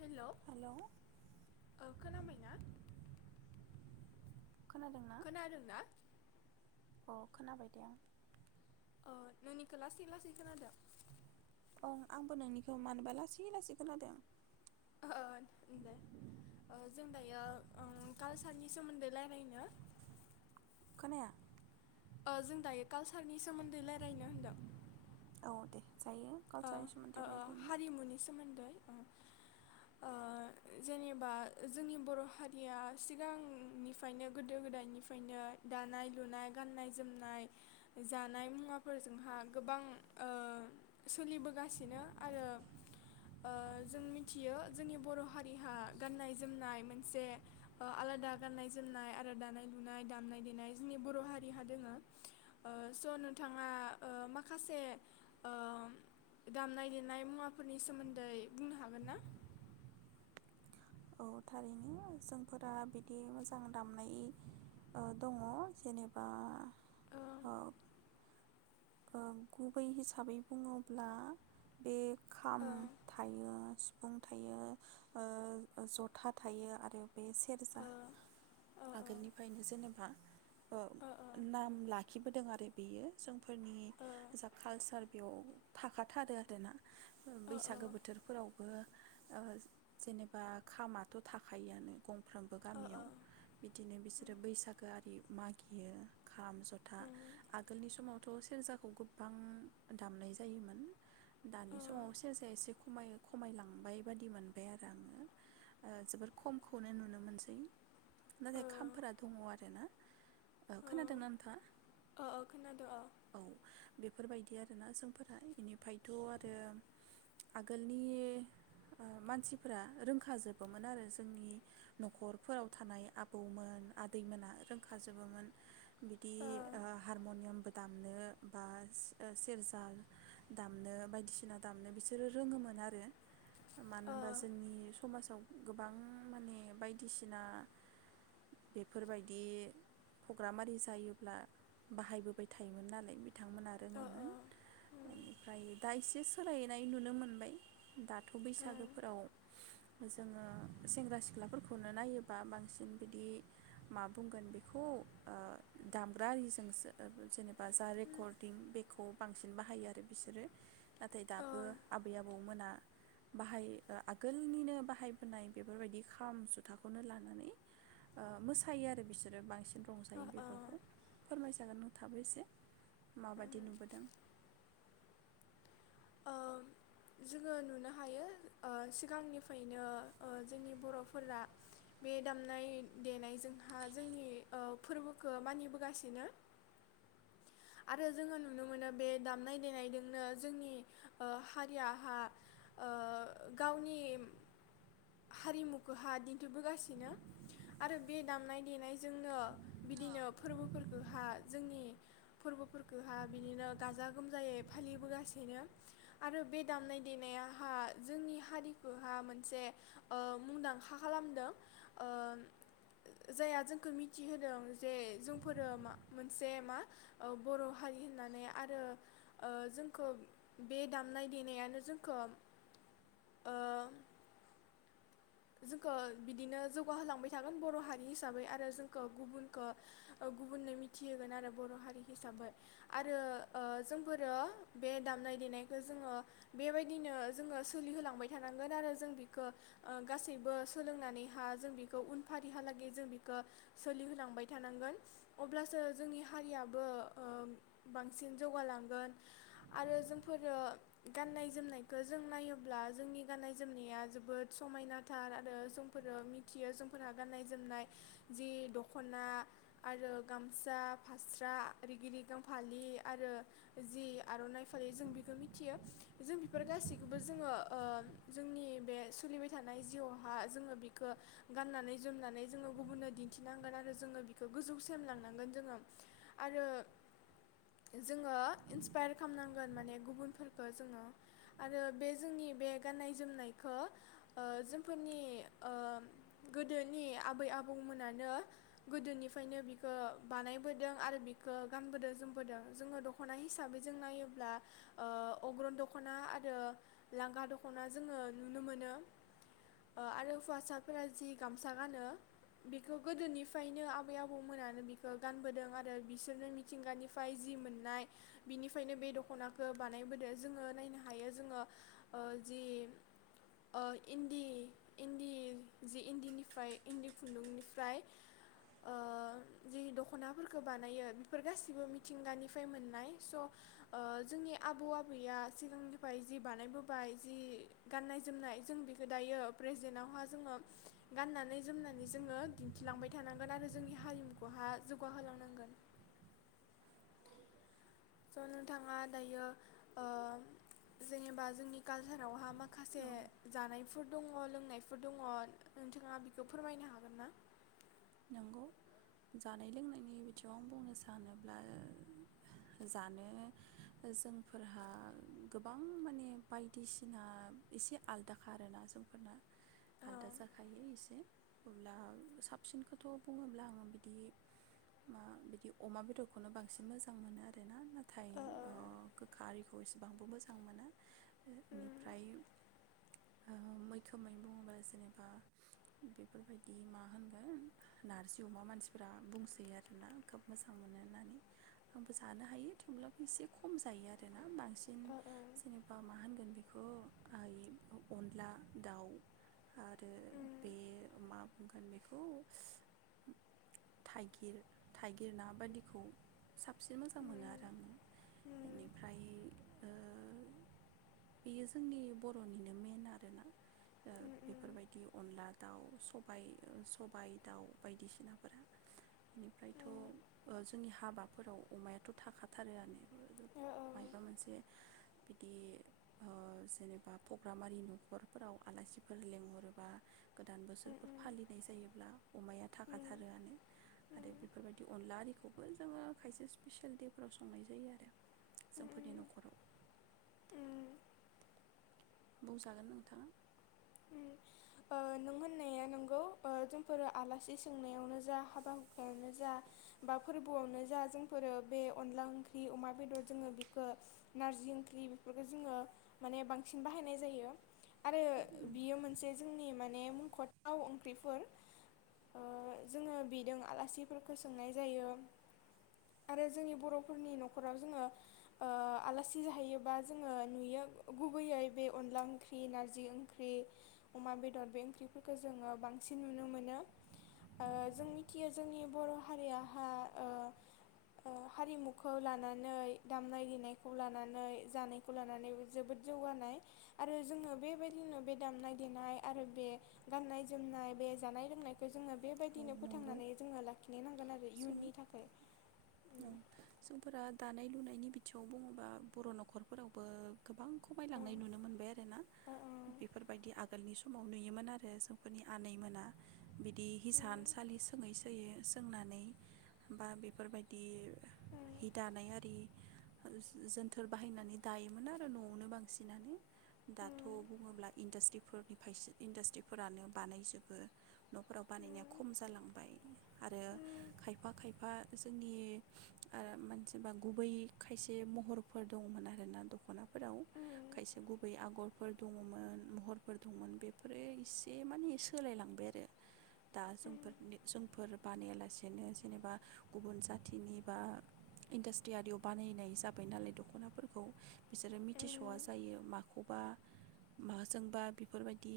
Hello औ खोनाबायना खोनादोंना खोनादोंना अ खोनाबाय दे आं अ नोंनिखो लासै लासै खोनादों आं आंबो नोंनिखौ मानोबा लासै लासै खोनादों दे ओ जों दायो कालसारनि सोमोन्दै रायलायनो खोनाया ओ जों दायो कालसारनि सोमोन्दै रायलायनो होनदों औ दे जायो ओ कालसारनि ओ सोमोन्दै ओ रायलानो हारिमुनि सोमोन्दै जेनेबा जोंनि बर' हारिया सिगांनिफ्रायनो गोदो गोदायनिफ्रायनो दानाय लुनाय गाननाय जोमनाय जानाय मुवाफोरजोंहा गोबां सोलिबोगासिनो आरो जों मिथियो जोंनि बर' हारिहा गाननाय जोमनाय मोनसे आलादा गाननाय जोमनाय आरो दानाय लुनाय दामनाय देनाय जोंनि बर' हारिहा दोङो स' नोंथाङा माखासे दामनाय देनाय मुवाफोरनि सोमोन्दै बुंनो हागोन ना औ थारैनो जोंफोरा बिदि मोजां दामनाय दङ जेनेबा ओ औ गुबै हिसाबै बुङोब्ला बे खाम ओ थायो सिफुं थायो ओ जथा थायो आरो बे सेरजा ओ ओ आगोलनिफ्रायनो जेनेबा ओ नाम लाखिबोदों आरो बेयो जों फोरनि जा कालचार बेयाव थाखाथारो आरोना ओ बैसागो बोथोरफोरावबो जेनेबा खामाथ' थाखायोआनो गंफ्रोमबो ओ ओ गामियाव बिदिनो बिसोरो बैसागो आरि मागियो खाम जथा उम आगोलनि समाव। थ' सेरजाखौ गोबां दामनाय जायोमोन दानि उम समाव सेरजाया एसे खम खमायलांबाय बादि मोनबाय आरो आङो जोबोर खमखौनो नुनो मोनसै। ओ नाथाय खामफोरा दङ आरो ना। खोनादोंना ओ नोंथाङा? ओ खोनादो ओ औ बेफोरबायदि आरोना जोंफोरा बेनिफ्रायथ' आरो आगोलनि मानसिफोरा रोंखाजोबोमोन आरो जोंनि न'खरफोराव थानाय आबौमोन आदैमोना रोंखाजोबोमोन। बिदि ओ हारम'नियामबो दामनो बा सेरजा दामनो बायदिसिना दामनो बिसोरो रोङोमोन आरो मानो ओ होनबा जोंनि समाजाव गोबां माने बायदिसिना बेफोरबायदि प्रग्राम आरि जायोब्ला बाहायबो थायोमोन नालाय बिथांमोना ओ रोङोमोन ओ उम बेनिफ्राय दा इसे सोलायनाय नुनो मोनबाय। दाथ' उम बैसागोफोराव जोङो सेंग्रा सिख्लाफोरखौनो नायोबा बांसिन बिदि मा बुंगोन बेखौ दामग्रा आरिजोंसो जेनेबा जा ओ रेकर्डिं बेखौ बांसिन बाहायो आरो बिसोरो नाथाय दाबो आबै आबौमोना बाहाय आगोलनिनो बाहायबोनाय बेफोरबायदि खाम जुथाखौनो लानानै ओ मोसायो आरो बिसोरो बांसिन ओ रंजायो ओ बेफोरखौ फोरमाय जागोन। थाबोसे माबादि नुबोदों? ओ जोङो नुनो हायो ओ सिगांनिफ्रायनो जोंनि बर'फोरा बे दामनाय देनायजोंहा जोंनि ओ फोरबोखौ मानिबोगासिनो। आरो जोङो नुनो मोनो बे दामनाय देनायजोंनो जोंनि हारियाहा ओ गावनि हारिमुखौहा दिन्थिबोगासिनो आरो बे दामनाय देनायजोंनो बिदिनो फोरबोफोरखौहा जोंनि फोरबोफोरखौहा बिदिनो गाजा गोमजायै फालिबोगासिनो आरो बे दामनाय देनायाहा जोंनि हारिखौहा मोनसे ओ मुंदांखा खालामदों ओ जायहा जोंखौ मिथिहोदों जे जोंफोरो मोनसे मा बर' हारि होननानै आरो ओ जोंखौ बे दामनाय देनायानो जोंखौ जोंखौ बिदिनो जौगाहोलांबाय थागोन बर' हारि हिसाबै आरो जोंखौ गुबुनखौ गुबुननो मिथिहोगोन आरो बर' हारि। हिसाबै आरो जोंफोरो बे दामनाय देनायखौ जोङो बेबायदिनो जोङो सोलिहोलांबाय थानांगोन आरो जों बिखौ ओ गासैबो सोलोंनानैहा जों बेखौ उनफारिहालागै जों बिखौ ओ सोलिहोलांबाय थानांगोन अब्लासो जोंनि हारिया बो ओ बांसिन जौगालांगोन आरो जोंफोरो गाननाय जोमनायखौ जों नायोब्ला जोंनि गाननाय जोमनाया जोबोद समायनाथार आरो जोंफोरो मिथियो जोंफोरहा गाननाय जोमनाय जि दख'ना आरो गामसा फास रा रिगिरिगां फालि आरो जि आर'नाइ फालि जों बेखौ मिथियो जों बेफोर गासैखौबो जोङो ओ जोंनि बे सोलिबाय थानाय जिउआवहा जोङो बिखो गाननानै जोमनानै जोङो गुबुननो दिन्थिनांगोन आरो जोङो बिखौ गोजौसिमलांनांगोन जोङो। आरो जोङो इन्सपायार खालामनांगोन माने गुबुनफोरखौ जोङो आरो बे जोंनि बे गाननाय जोमनायखौ ओ जोंफोरनि ओ गोदोनि आबै आबौमोनानो गोदोनिफ्रायनो बिखौ बानायबोदों आरो बेखौ गानबोदों जोमबोदों जोङो दख'ना हिसाबै जों नायोब्ला ओ अग्रं दख'ना आरो लांगा दख'ना जोङो नुनो मोनो आरो हौवासाफोरा जि गामसा गानो बेखौ गोदोनिफ्रायनो आबै आबौमोनानो बिखौ गानबोदों आरो बि सोरनि मिथिंगानिफ्राय जि मोननाय बिनिफ्रायनो बे दख'नाखौ बानायबोदो जोङो नायनो हायो जोङो ओ जि ओ इन्दि इन्दि जि इन्दिनिफ्राय इन्दि खुन्दुंनिफ्राय ओ जि दख'नाफोरखौ बानायो बेफोर गासैबो मिथिंगानिफ्राय मोननाय। स' ओ जोंनि आबौ आबैया सिगांनिफ्राय जि बानायबोबाय जि गाननाय जोमनाय जों बेखौ दायो प्रेजेन्टावहा जोङो गाननानै जोमनानै जोङो दिन्थिलांबाय थानांगोन आरो जोंनि हारिमुखौहा जौगाहोलांनांगोन। स' नोंथाङा दायो ओ जेनेबा जोंनि कालसारावहा माखासे औ जानायफोर दङ लोंनायफोर दङ नोंथाङा बेखौ फोरमायनो हागोन ना? नंगौ जानाय लोंनायनि बिथिंआव आं बुंनो सानोब्ला जानो जोंफोरहा गोबां माने बायदिसिना एसे आलदाखारोना जोंफोरना औ आलदा जाखायो एसे अब्ला सा बसिनखौथ' बुङोब्ला आङो बिदि ओ बिदि अमा बेदरखौनो बांसिन मोजां मोनो आरोना ना थाय ओ खारै खौ इसेबांबो मोजां मोनो। बेनिफ्राय ओ ओ मैखोमै बुङोब्ला जेनेबा बेफोरबायदि मा होनो गो न नारजि अमा मानसिफोरा बुंसैयो आरोना खोब मोजां मोनो होननानै आंबो जानो हायो थेवब्लाबो एसे खम जायो आरोना बां सिन ओ ओ जेनेबा मा होनगोन बे बेखौ आय-अनला दाउ आरो ओ बे मा बुंगोन बे खौ थाइगिर थाइगिर ना बादिखौ सा बांसिन मोजां मोनो आरो आङो बेनिफ्राय ओ बेयो जोंनि बर'निनो मेन आरोना ओ बेफोरबायदि अनला दाउ सबाय सबाय दाउ बायदिसिनाफोरा बेनिफ्रायथ' ओ जोंनि हाबाफोराव अमायाथ' थाखाथारोआनो मायबा मोनसे बिदि ओ जेनेबा प्रग्रामारि न'खरफोराव आलासिफोर लेंहरोबा गोदान बोसोरफोर जायोब्ला अमाया थाखा थारोयानो आरो बेफोर बादि अनला आरिखौ बो जोङो खायसे स्पिसियेल दे फोराव संनाय जायो आरो जोंफोरनि न'खराव बुंजागोन नोंथाङा। ओ नों होननाया नोंगौ ओ जोंफोरो आलासि सोंनायावनो जा हाबा हुखायावनो जा बा फोरबोआवनो जा जोंफोरो बे अनला ओंख्रि अमा बेदर जोङो बेखौ नारजि ओंख्रि बेफोरखौ जोङो माने बांसिन बाहायनाय जायो। आरो बियो मोनसे जोंनि माने मुंख'थाव ओंख्रिफोर। ओ जोङो बेदों आलासिफोरखौ सोंनाय जायो आरो जोंनि बर'फोरनि न'खराव जोङो ओ आलासि जाहैयोबा जोङो नुयो गुबैयै बे अनला ओंख्रि नारजि ओंख्रि अमा बेदर बे ओंख्रिफोरखौ जोङो बांसिन नुनो मोनो। ओ जों मिथियो जोंनि बर' हारियाहा ओ ओ हारिमुखौ लानानै दामनाय देनायखौ लानानै जानायखौ लानानै जोबोद जौगानाय आरो जोङो बेबायदि नो बे दामनाय देनाय आरो बे गाननाय जोमनाय बे जानाय लोंनायखौ जोङो औ बेबायदिनो नंगौ फोथांनानै जोङो लाखिनो नांगोन आरो जों इयुननि थाखाय। ओम नि बिथिंआव बुङोबा बर' न'खरफोरावबो गोबां औ खमायलांनाय नुनो मोनबाय आरोना थिगानो बेफोरबायदि आगोलनि सम समाव नुयोमोन आरो जोंफोरनि आनैमोना बिदि हि सानसालि सोङै सोयै सोंनानै बा बेफोरबायदि हि दानाय आरि जोनथोर बाहायनानै दायोमोन आरो न'आवनो बांसिनानो दाथ' बुङोब्ला इन्डास्ट्रिफोरनि फायसो इन्डास्ट्रिफोरानो बानायजोबो न'फोराव बानायनाया खम जालांबाय आरो खायफा खायफा जोंनि आरो मानसिबा गुबै खायसे महरफोर दङमोन आरोना दख'नाफोराव खायसे गुबै आगरफोर दङमोन महरफोर दंमोन बेफोरो इसे माने सोलायलांबाय आरो। दा जोंफोरनि जोंफोर बानायालासेनो जेनेबा गुबुन जाथिनि बा इन्डास्ट्रि आरियाव बानायनाय जाबाय नालाय दख'नाफोरखौ बिसोरो मिथिस'वा जायो माखौबा माजोंबा बेफोरबायदि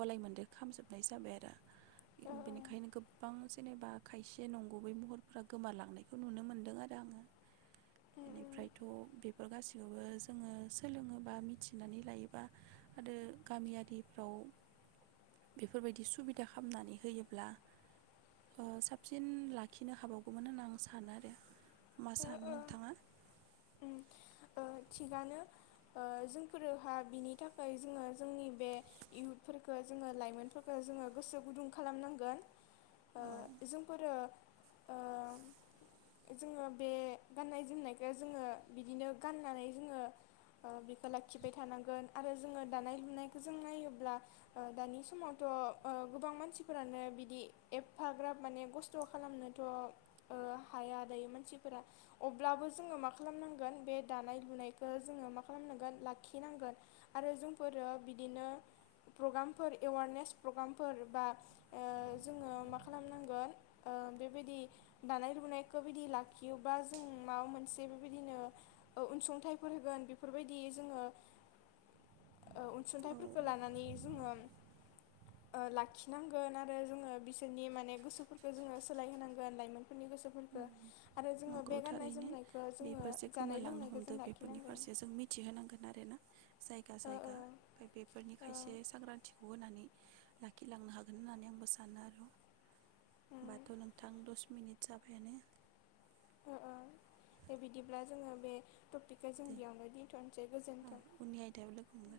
गलाय मोन्देर खामजोबनाय जाबाय आरो। बेनिखायनो गोबां जेनेबा खायसे नंगुबै महरफोरा गोमालांनायखौ नुनो मोनदों आरो आङो। एनिफ्रायथ' बे फोर गासैखोबो जोङो सोलोङोबा मिथिनानै लायोबा आरो गामि आरिफ्राव बेफोरबायदि सुबिदा खामनानै होयोब्ला ओ साबसिन लाखिनो हाबावगोमोन होनना आं सानो आरो। मा सानो नोंथाङा? ओ थिगानो ओ जोंफोरोहा बिनि थाखाय जोङो जोंनि बे इउथफोरफोरखो जोङो लाइमोनफोरखो जोङो गोसो गुदुं खालामनांगोन औ ओ जोंफोरो ओ जोङो बे गाननाय जोमनायखौ जोङो बिदिनो गाननानै जोङो ओ बिखो लाखिबाय थानांगोन आरो जोङो दानाय लुनायखौ जों नायोब्ला ओ दानि समावथ' ओ गोबां मानसिफोरानो बिदि एबफाग्राब माने खस्थ' खालामनोथ' ओ हाया दायो मानसि फोरा अब्लाबो जोङो मा खालामनांगोन बे दानाय लुनायखौ जोङो मा खालामनांगोन लाखिनांगोन आरो जोंफोरो बिदिनो प्रग्रामफोर एवारनेस प्रग्रामफोर बा ओ जोङो मा खालामनांगोन ओ बेबायदि दानाय लुनायखौ बिदि ला खियोबा जों माबा मोनसे बेबायदिनो ओ अनसुंथाइफोर होगोन बिफोरबायदि जोङो ओ औ अनसुंथाइफोरखो लानानै जोङो ओ लाखिनांगोन आरो जोङो बिसोरनि माने गोसोफोरखो जोङो सोलायहोनांगोन लाइमोन फोरनि गोसोफोरखो नंगौ थारैनो बेफोर जे जानाय गोमालांनो लोंनायखौ जों हमदो बेफोरनि लाखिनांगोन फारसे जों मिथिहोनांगोन आरो ना। जायगा ओ जायगा ओ ओमफाय बेफोरनि ओ खायसे सांग्रांथिखौ होनानै। लाखिलांनो हागोन होननानै आंबो सानो आर'। उम बाथ' नोंथां दस मिनिट जाबायानो ओ ओ दे बिदिब्ला जोङो बे टपिकखौ जों दे बेयावनो दिनथ'नसै गोजोन्थों। उननि आयदायाव लोगो हमगोन